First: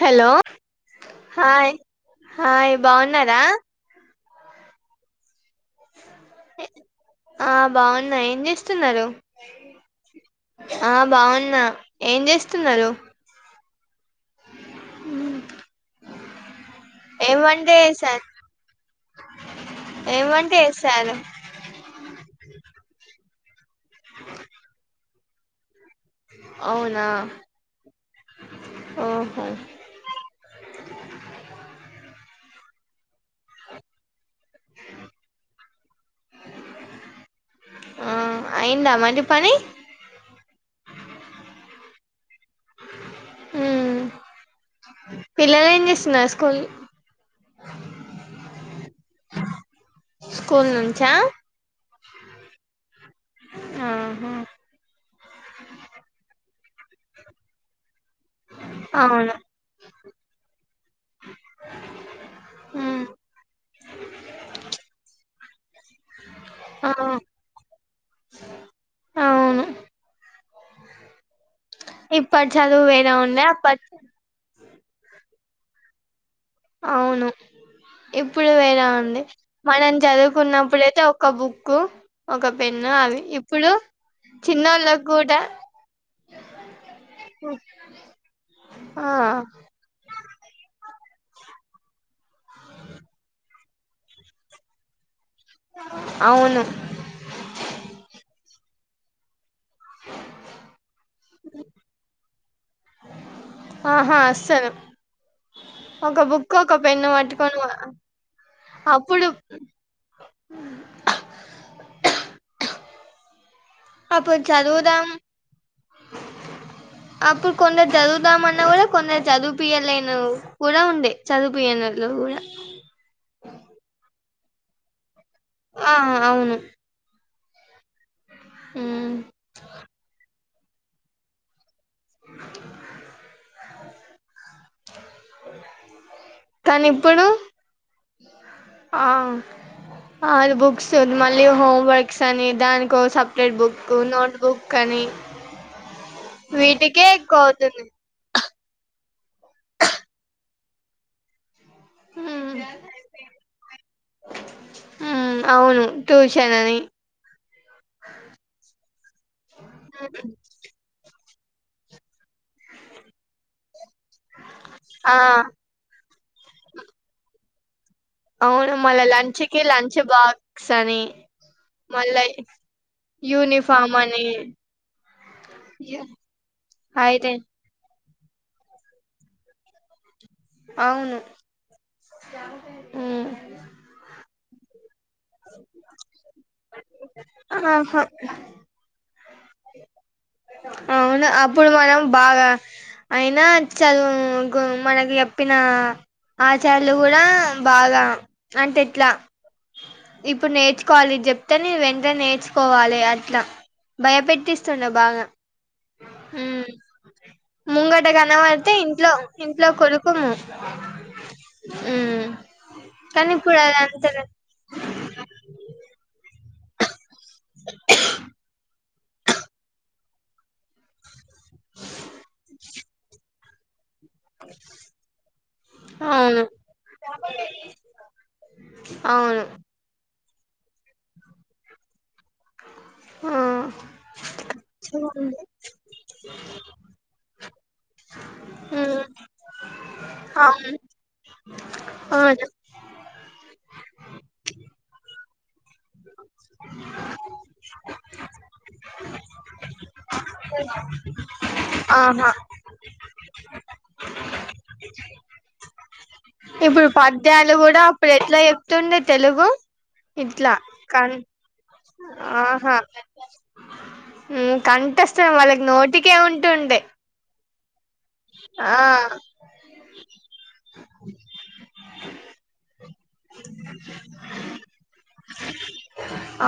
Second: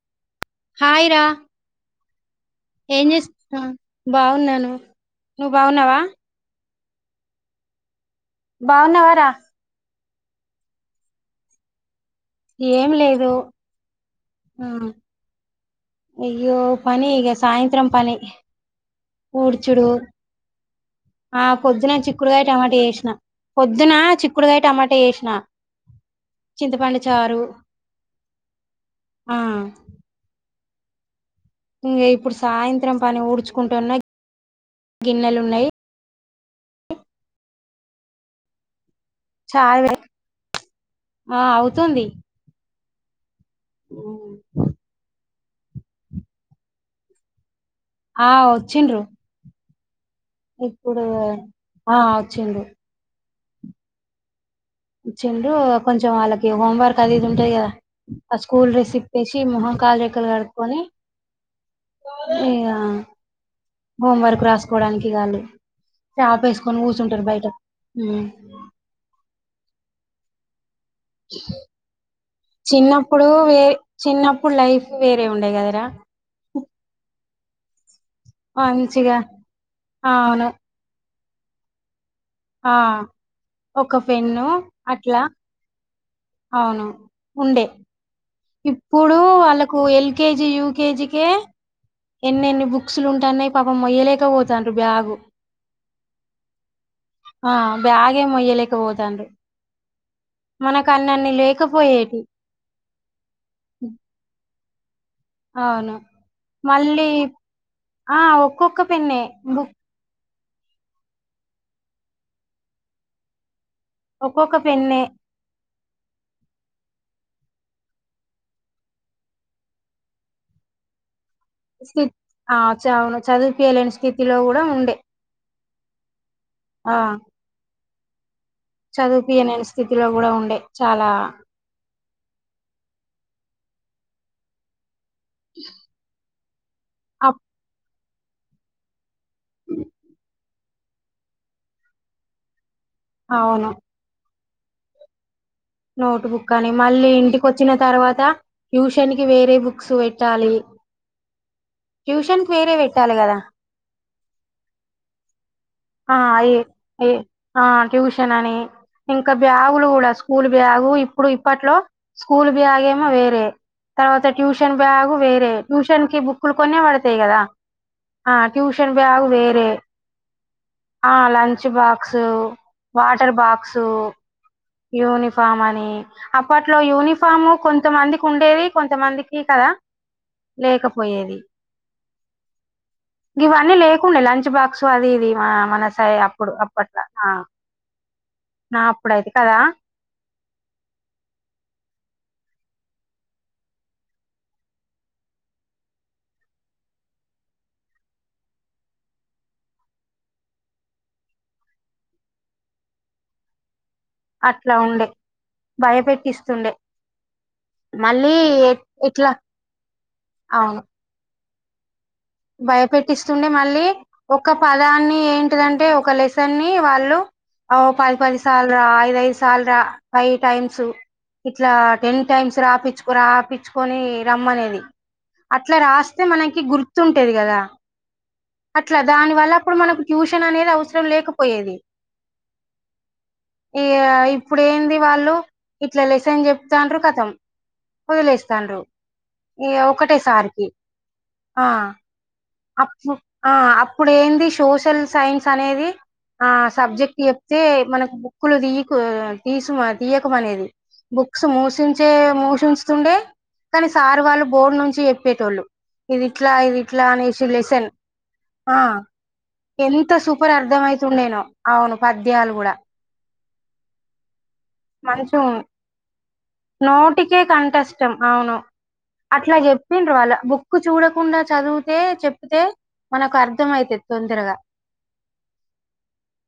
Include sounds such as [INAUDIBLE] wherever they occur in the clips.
Hello hi రా hi hi ఏం బాగున్నారా చేస్తున్నా బాగున్నాను నువ్వు బాగున్నావా ఆ బాగున్నా ఏం చేస్తున్నారు బాగున్నావారా ఆ బాగున్నా ఏం చేస్తున్నారు ఏం లేదు ఆ అయ్యో పని ఇక ఏం వంట సాయంత్రం పని చేసారు ఊర్చుడు ఏం వంట చేసారు ఆ పొద్దున చిక్కుడుగాయ టమాట వే పొద్దున చిక్కుడుకాయ టమాటా చేసిన చింతపండు అవునా చారు ఆ ఓహో ఇకా ఇప్పుడు సాయంత్రం పని ఊడ్చుకుంటున్న గిన్నెలు ఉన్నాయి ఆ అయింద వంట చాలు ఆ అవుతుంది అ ఉమ్ పిల్లలు ఏం చేస్తున్నారు స్కూల్ ఆ వచ్చిండ్రు స్కూల్ ఇప్పుడు నుంచా ఆ వచ్చిండు ఆ హా వచ్చిండు కొంచెం వాళ్ళకి హోంవర్క్ అది ఇది ఉంటాయి కదా ఆ స్కూల్ డ్రెస్ అవును ఇప్పేసి మొహం కాలు రెక్కలు కడుక్కోని ఇహా ఉమ్ హోం వర్క్ రాసుకోవడానికి వాళ్ళు చాప ఏసుకొని ఆ కూర్చుంటారు బయట అవును ఇప్పటి చదువు వేరే చిన్నప్పుడు ఉండే వేరే అప్పటి చిన్నప్పుడు లైఫ్ వేరే ఉండే కదరా అవును ఇప్పుడు వేరె మంచిగా ఉంది మనం అవును చదువుకున్నప్పుడైతె ఒక్ ఒక బుక్ ఒక ఆ పెన్న అవి ఇప్పుడు ఒక పెన్ను చిన్నోళ్ళకి అట్లా కూడా అవును ఉండే ఆ ఇప్పుడు వాళ్ళకు ఎల్ ఎల్ కెజి యూకెజికి ఎన్నెన్ని బుక్స్ లు ఉంటన్నాయి పాపం మొయ్యలేక పోతాన్రు బ్యాగు అవును ఆ బాగే మొయ్యలేక పోతాన్రు మనకన్నన్ని లేకపోయేటి ఆహా అస్సలు అవును ఒక బుక్ ఒక పెన్ను మళ్ళీ పట్టుకొనిపొయాం ఆ! ఒక్కొక్క పెన్నే. అప్పుడు బుక్ అ అప్పుడు ఒక్కొక్క పెన్నే. చదువుదాం అప్పుడు కొన్ని చదువుతామన్నా కూడా కొందరు చదువు పియాలేన కూడా ఉండే ఛి చదువుపియనోళ్ళు కూడా ఆ చవును చదివిపయలేని స్థితిలో కూడా ఉండే ఆ అవును ఆ! ఉమ్. చదువుపియలేని స్థితిలో కూడా ఉండే చాలా కానీ ఇప్పుడు అప్ ఆ అ అది బుక్స్ ఉ మళ్ళీ హోమ్ వర్క్స్ అని దానికో సపరేట్ అవును. బుక్ నోట్ బుక్ అని నోట్ బుక్ అని వీటికే మళ్ళీ ఎక్కువ ఇంటికిొచ్చిన అవుతుంది తర్వాత ట్యూషన్ కి వేరే బుక్స్ పెట్టాలి ట్యూషన్ ఉమ్ కి వేరే పెట్టాలి కదా ఉమ్ అవును ఆ అ ఈ ట్యూషన్ అని ఆ ఈ ఆ ట్యూషన్ అని ఇంకా బ్యాగులు కూడా స్కూల్ బ్యాగు ఇప్పుడు ఇప్పట్లో స్కూల్ బ్యాగ్ ఏమో వేరే తర్వాత ట్యూషన్ బ్యాగు ఆ వేరే ట్యూషన్ కి బుక్లు కొన్నె పడతాయి కదా ఆ అవును ట్యూషన్ మళ్ళా బ్యాగ్ లంచ్ కి వేరే లంచ్ బాక్స్ అని ఆ లంచ్ మళ్ళా బాక్సు వాటర్ బాక్సు యూనిఫామ్ అని యూనిఫామ్ అని అప్పట్లో అయితే యూనిఫాము కొంచం కొంతమందికి ఉండేది కొంతమందికి కదా అవును లేకపోయేది ఉమ్ ఇవన్నీ లేకుండే లంచ్ బాక్స్ అది ఆ మన సయి అప్పుడు అప్పట్లా ఆ ఆహా నా అప్పుడైతె అవును అప్పుడు మనం బాగా అయినా చదువు గు మనకి చెప్పిన ఆచార్యులు కూడా బాగా అంటే ఎట్లా ఇప్పుడు నేర్చుకోవాలి చెప్తేనే వెంట నేర్చుకోవాలి అట్లా భయ అట్లా పెట్టిస్తుండు ఉండే బాగా భయపెట్టిస్తుండే ముంగట మళ్ళీ కనమడితే ఎ- ఇంట్లో ఎట్లా ఇంట్లో కొలుకుము అవును హ్మ్ భయపెట్టిస్తుండే మళ్ళీ ఒక పదాన్ని ఏంటిదంటే ఒక లెస్ తన్ని వాళ్ళు ఓ పది పది సార్లు రా ఐద ఐదు సాల్ రా ఫైవ్ టైమ్స్ మ్స్ ఇట్ల టెన్ టైమ్స్ రాపిచ్చుకురా రా కొని రమ్మనేది అట్లా రాస్తే అవును మనకి గుర్ ఉంటది కదా అట్ల దాని అవును వల్ల అప్పుడు మనకు ట్యూషన్ అనేది అవసరం లేకపోయేది ఆ ఇగ ఇప్పుడేంది వాళ్ళు చూడండి ఇట్లా లెసన్ చెప్తాండ్రు కథం వదిలేస్తాండ్రు మ్మ్ ఇంగ ఒకటే సారికి అవును ఆ అవును అప్పు ఆ అప్పుడు ఏంది సోషల్ సైన్స్ అనేది ఆ సబ్జెక్ట్ లు చెప్తే మనకు బుక్కులు తీయకు తీసు తీయకం అనేది బు క్స్ మూసించే ఆహా మూసించుతుండే కాని సారు వాళ్ళు బోర్డు నుంచి చెప్పేటోళ్ళు ఇదిట్లా ఇప్పుడు ఇదిట్లా అనేసి పద్యాలు కూడా లెసన్ అప్పుడు ఎట్లా ఆ చెప్తుండే తెలుగు ఎంత ఇట్లా సూపర్ అర్ధం కన్ అయితుండేనో అవును పద్యాలు కూడా ఆహా మ్మ్ కంటస్తాను మంచిగా వాళ్ళకి నోటికే ఉంటుండే ఇష్టం అవును ఆ అట్లా చెప్పిండ్రు వాళ్ళ బుక్ చూడకుండా చదువుతే చెప్పితే మనకు అర్థం అయితది తొందరగా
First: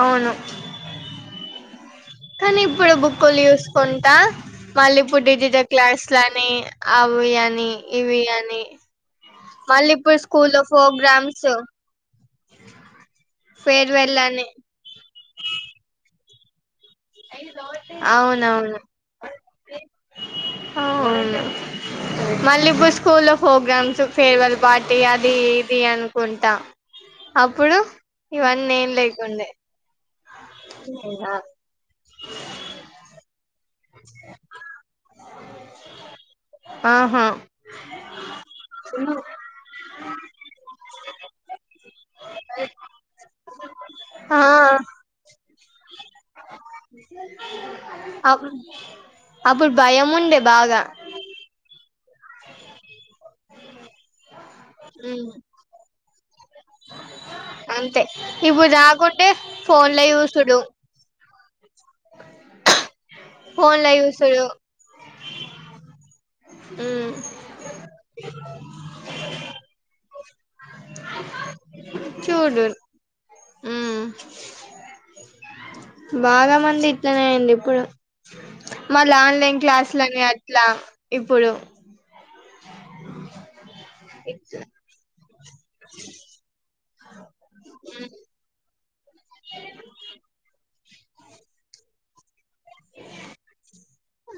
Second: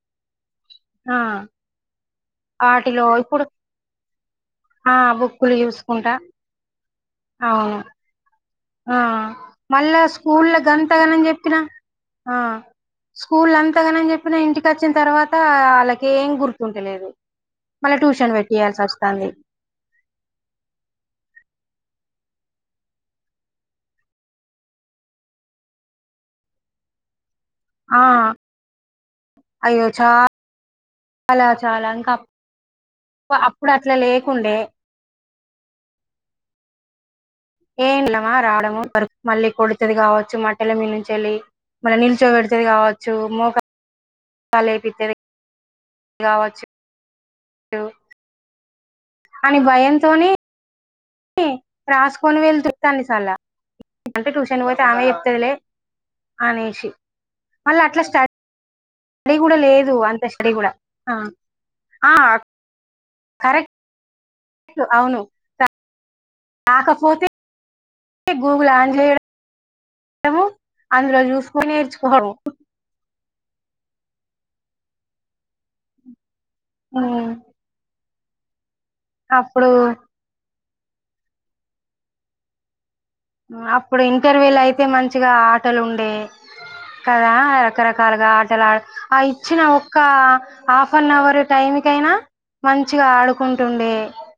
అవును ఆ కానీ ఇప్పుడు వాటిలో ఇప్పుడు బుక్కులు చూసుకుంటా ఆ మళ్ళీ [UNINTELLIGIBLE] బుక్కులు టీచర్ చూసుకుంటా క్లాసులని అవు వియని అవును ఇవి అని ఆ మళ్ళీ మళ్ళా ఇప్పుడు స్కూల్లో గంతగణం ప్రోగ్రామ్స్ చెప్పినా ఆ స్కూల్లో అంతగానం ఫేర్వెల్ చెప్పిన అని ఇంటికి వచ్చిన తర్వాత వాళ్ళకిఏం గుర్తు అవునవును పెట్టియాల్సి వస్తాంది అవును మళ్ళీ ఇప్పుడు స్కూల్లో ప్రోగ్రామ్స్ ఫేర్వెల్ పార్టీ అది ఇది అనుకుంటా అప్పుడు ఆ ఇవన్నీ ఏం లేకుండే నా చాలా చాలా ఇంకా పా అప్పుడు అట్ల లేకుండే ఆహా ఏం లమా రావడము పడు మళ్ళీ కొడుతుది కావచ్చు [INAUDIBLE] మీ చెల్లి మళ్ళీ నిల్చో పెడతాది కావచ్చు మోకా ఆ గావచ్చు అప్ అని అప్పుడు భయం భయంతోని ఉండే బాగా కొని వెల్తురు [UNINTELLIGIBLE] చాల అంటే ట్యూషన్ పోతే ఆమె ఉమ్, చెప్తదిలే అనేసి మళ్ళీ అంతే అట్లా స్ట ఇప్పుడు రాకుంటే స్టడీ కూడా లేదు ఫోన్ల అంత స్టడీ చూసుడు కూడా ఆ ఆ కరెక్ట్ ఫోన్ల చూస్ సోల్లు అవును మ్మ్ కాకపోతే ఏమో అందులో చూసుకుని నేర్చుకో హ్మ్ బాగా మంది ఇట్లనే ఉమ్, ఎండు ఇప్పుడు మళ్ళీ ఆన్లైన్ అప్పుడు క్లాసులని అట్లా ఇప్పుడు అప్పుడు ఇంటర్వ్యూలో అయితే మంచిగా ఆటలుండే కదా రకరకాలుగా ఆటలు ఆ ఆ ఇచ్చిన ఒక్క హాఫ్ అన్ అవర్ టైం కైనా మంచిగా ఆడుకుంటు ఉండే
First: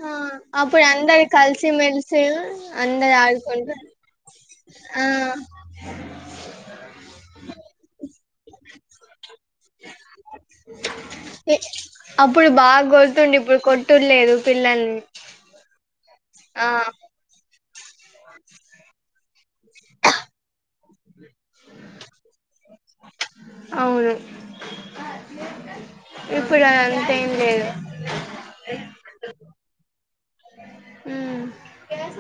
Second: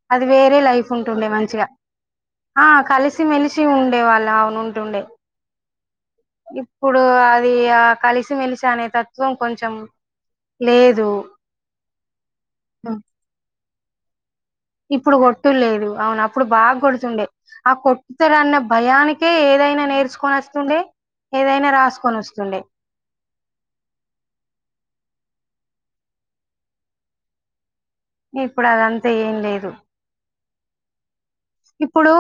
ఆ అది వేరే అప్పుడు లైఫ్ అందరు ఉంటుండే మంచిగా కలిసిమెలిసి ఆ అందరు కలిసి మెలిసి చి ఆడుకుంటారు ఉండే వాళ్ళ అవును ఉంటుండే ఆ మలిషానే అప్పుడు బాగా కొల్తుండి ఇప్పుడు కొట్ర్లేదు ఇప్పుడు కొట్టులేదు అవును అప్పుడు ఆ బాగా కొడుతుండే ఆ కొట్టటుతాడు అన్న భయానికే ఏదైనా నేర్చుకొని వస్తుండే ఏదైనా రాసుకొని వస్తుండే అవును ఇప్పుడు అదంతేం లేదు ఇప్పుడు అదంతా ఏం లేదు మ్మ్ ఇప్పుడు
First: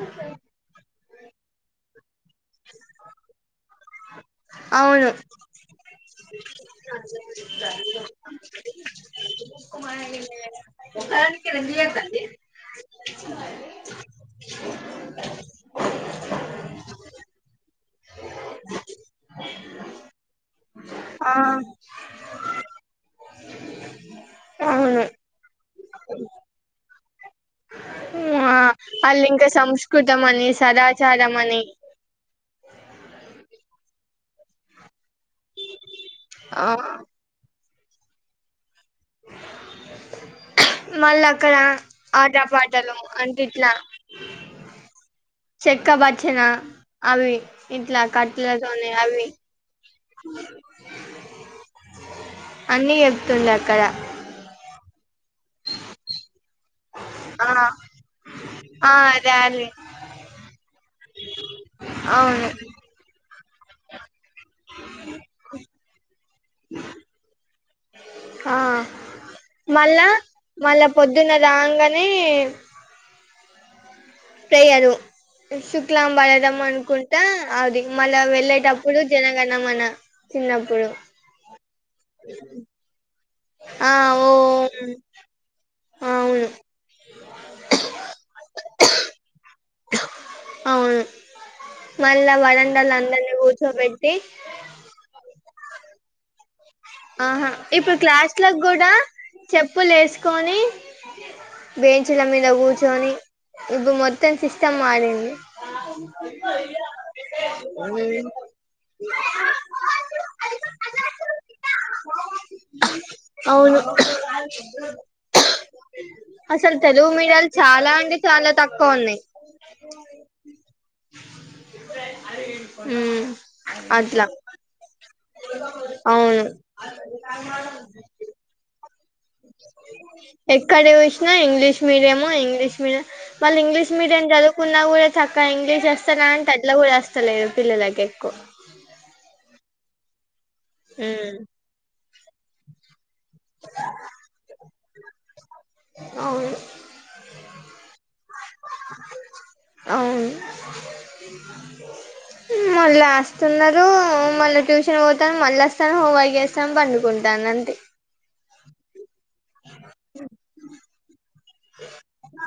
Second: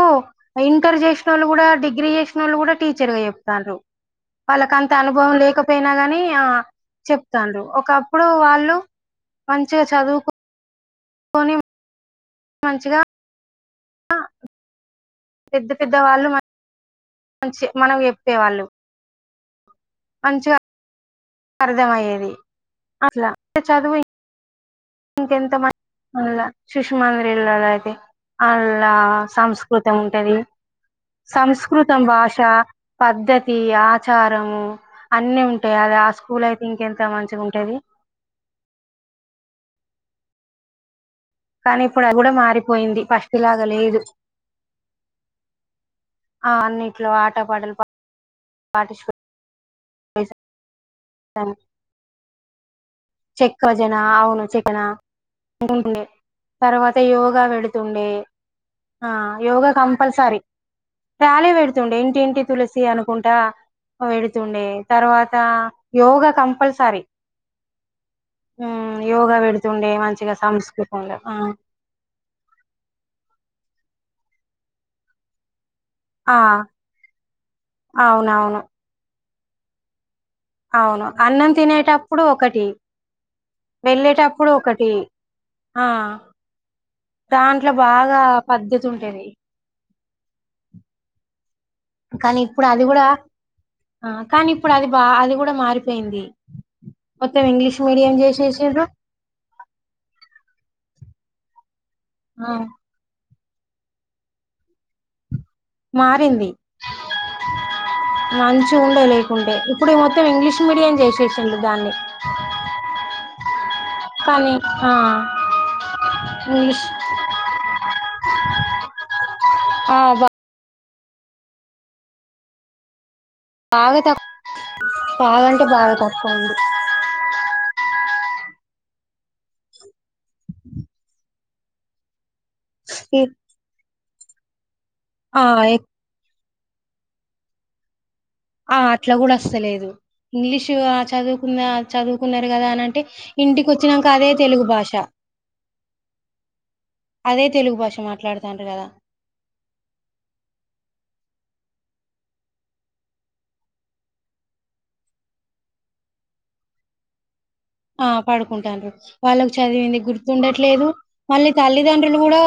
ఇంటర్ చేసిన వాళ్ళు కూడా డిగ్రీ చేసిన వాళ్ళు కూడా టీచర్ గా చెప్తారు వాళ్ళకంత అవును అనుభవం లేకపోయినా గాని ఆ చెప్తారు ఒకప్పుడు వాళ్ళు మంచిగా చదువుకు మంచిగా రంగడి పెద్ద పెద్దవాళ్ళు మంచి మనం చెప్పేవాళ్ళు అ మంచిగా అర్థంమయ్యేది అసలా చదువు అవును ఇంకెంత మంచి అ సుష్మా అంద్రి ఇల్యి ఆ అలా వాళ్ళు ఇంకా సంస్కృతం ఉంటది అని సదాచారం అని సంస్కృతం భాష పద్ధతి ఆచారము అన్నిీ ఉంటాయి అది ఆ స్కూల్ అయితే ఇంక ఆ ఎంత మంచిగా ఉంటుది మళ్ళీ అక్కడ కానీ ఇప్పుడు అది కూడా ఆట పాటలు మారిపోయింది ఫస్ట్ లాగా అంటిట్లా లేదు చెక్కప్ వచ్చిన ఆ అన్నిట్లో అవి ఆటపాటలు ఇట్లా కట్టలతోనే అవి పసా స అన్ని చెప్తుండే చెక్క అక్కడ జనా అవును చెక్కనా ము తర్వాత యోగా ఆ వెడుుతుండే ఆ యోగా కంపల్సరీ ాలీ పెడుతుండే ఇంటింటి అవును తులసి అనుకుంటా పెడుతుండే తర్వాత యోగా కంపల్సరీ ఆ మ్ యోగా పెడుతుండే మళ్ళా మంచిగా మళ్ళా సంస్కృతంలో పొద్దున్న ఆ రాంగానే ప్రేయరుు లాం ఆ పడదాం అనుకుంటా అది మళ్ళ అవునవును వెళ్ళేటప్పుడు జనంగాన్నా మన అవును అన్నం తినేటప్పుడు ఒకటి ఆ వెళ్ళేటప్పుడు ఓం ఒకటి ఆ అవును దాంట్లో బాగా పద్ధతి ఉంటేది అవును మళ్ళా కానీ ఇప్పుడు అది వరండాలో కూడా అందరినీ కూర్చోబెట్టి కానీ ఇప్పుడు అది బా అది కూడా మారిపోయింది మొత్తం ఆహా ఇంగ్లీష్ ఇప్పుడు మీడియం క్లాస్లలకు చేసేసిర్రు కూడా చెప్పులు వేసుకొని బేంచ్ల మీద ఆ కూర్చొని ఇప్పు మొత్తం సిస్టమ్ మడింది ఇ మంచ ఉండే లేకుండే ఇప్పుడు మొత్తం ఇంగ్లీష్ మీడియం చేసేసండి దాన్ని అవును కానీ అసలు ఇంగ్లీష్ తెలుగు మీడియాలు చాలా అంటే చాలా తక్కువ ఉన్నాయి ఆ ఉ బాగా అదిలా తక్కువ బాగాంటే బాగా తక్కువ అవును ఉంది ఎక్కడ వచ్చినా ఇంగ్లీష్ మీడియము ఇంగ్లీష్ మీడియం మళ్ళీ ఇంగ్లీష్ మీడియన్ చదువుకున్నా కూడా ఆ చక్క ఇంగ్లీష్ వస్తా అంటే అట్లా కూడా వస్తలేదు పిల్లలకి ఎక్కువ ఆ అట్లా కూడా వస్తలేదు ఇంగ్లీషు ఉమ్, చదువుకుంద చదువుకున్నారు కదా అనింటే ఇంటికి వచ్చినాక అదే తెలుగు భాష అ అదే తెలుగు భాష మాట్లాడుతాంట కదా మళ్ళా వస్తున్నారు మళ్ళా ట్యూషన్ పోతా మళ్ళ వస్తాను హో వగేస్తాం పండుకుంటాను అంతే కుంటారు వాళ్ళకు చదివింది గుర్తుండట్లేదు మళ్ళీ తల్లిదండ్రులు కూడా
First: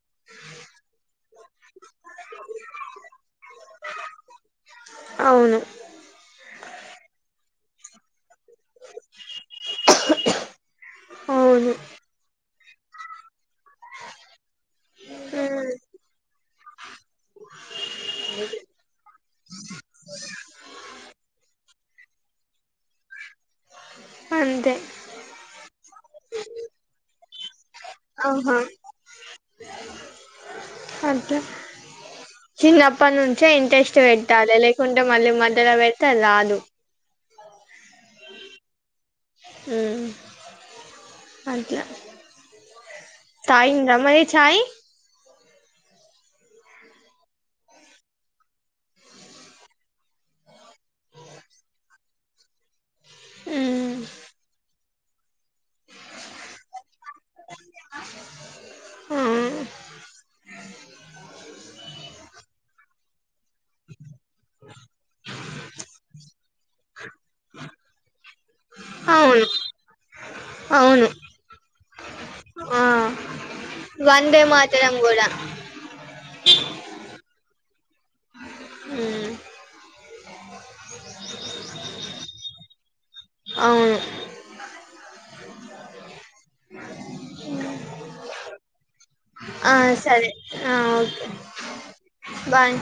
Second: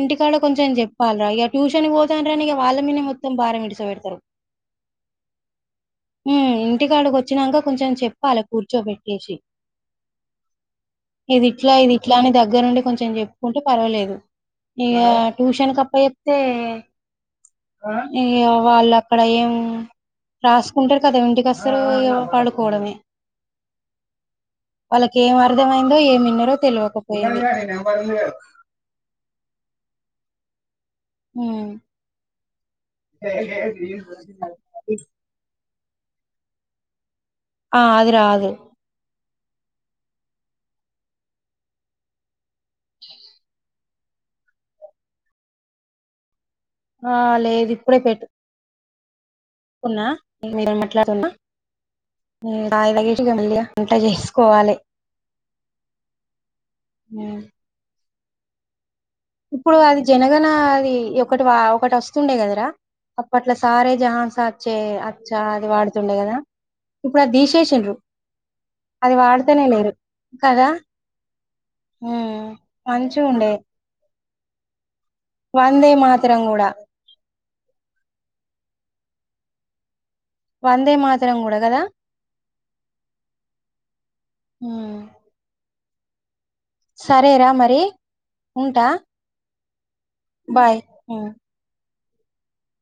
ఇంటికాడ కొంచెం చెప్పాలిరా ఇక ట్యూషన్ పోతన రానిక వాళ్ళ మీద మొత్తం భారం ఇద్దశాపడతారు అవును ఇంటికాడికి వచ్చినాక కొంచెం చెప్పాలి కూర్చోబెట్టి ఇది అవును ఇట్లా ఇది ఇట్లా అని దగ్గరుండి కొంచెం చెప్పుకుంటే పర్వాలేదు ఇక ట్యూషన్ కప్ప చెప్తే ఇ్య వాళ్ళు అక్కడ ఏం రాసుకుంటారు కదా ఇంటికి అసలు అసర పాడుకోవడమే అంతే వాళ్ళకి ఏం అర్థమైందో ఏమిన్నరోో తెలియకపోయింది ఆహా [UNINTELLIGIBLE] అే ఉమ్ చిన్నప్పటి నుంచే ఇంట్రెస్ట్ పెట్టాలి లేకుంటే మళ్ళీ మధ్యలో పెడితే రాదు ఆ అది రా అదు హమ్ అట్లా తాగింద్ర మరి చయి ఆ లేదు ఇప్పుడే పెటు ఉన్నా మీట్లాడుతున్నా అగేటిగా మళ్ళ ఉమ్ అంటా చేసుకోవాలి అ ఆ ఇప్పుడు అది జనగణ అది ఒకటి వా ఒకటి వస్తుండే కదరా అప్పట్ల సారే జహాన్స అచ్చే అచ్చా అది వాడుతుండే కదా ఇప్పుడు అది తీసేసిండ్రు అది అవును వాడుతేనే లేరు ఇంకాద అవును ఆ మంచంచూండే వందే మాత్రం వందే మాత్రరం కూడా అ వందే మాత్రం కూడా కదా అవును ఉమ్ సరేరా మరి ఉంటా ఆ సరే బాయ్ ఉమ్ ఓకే బాయ్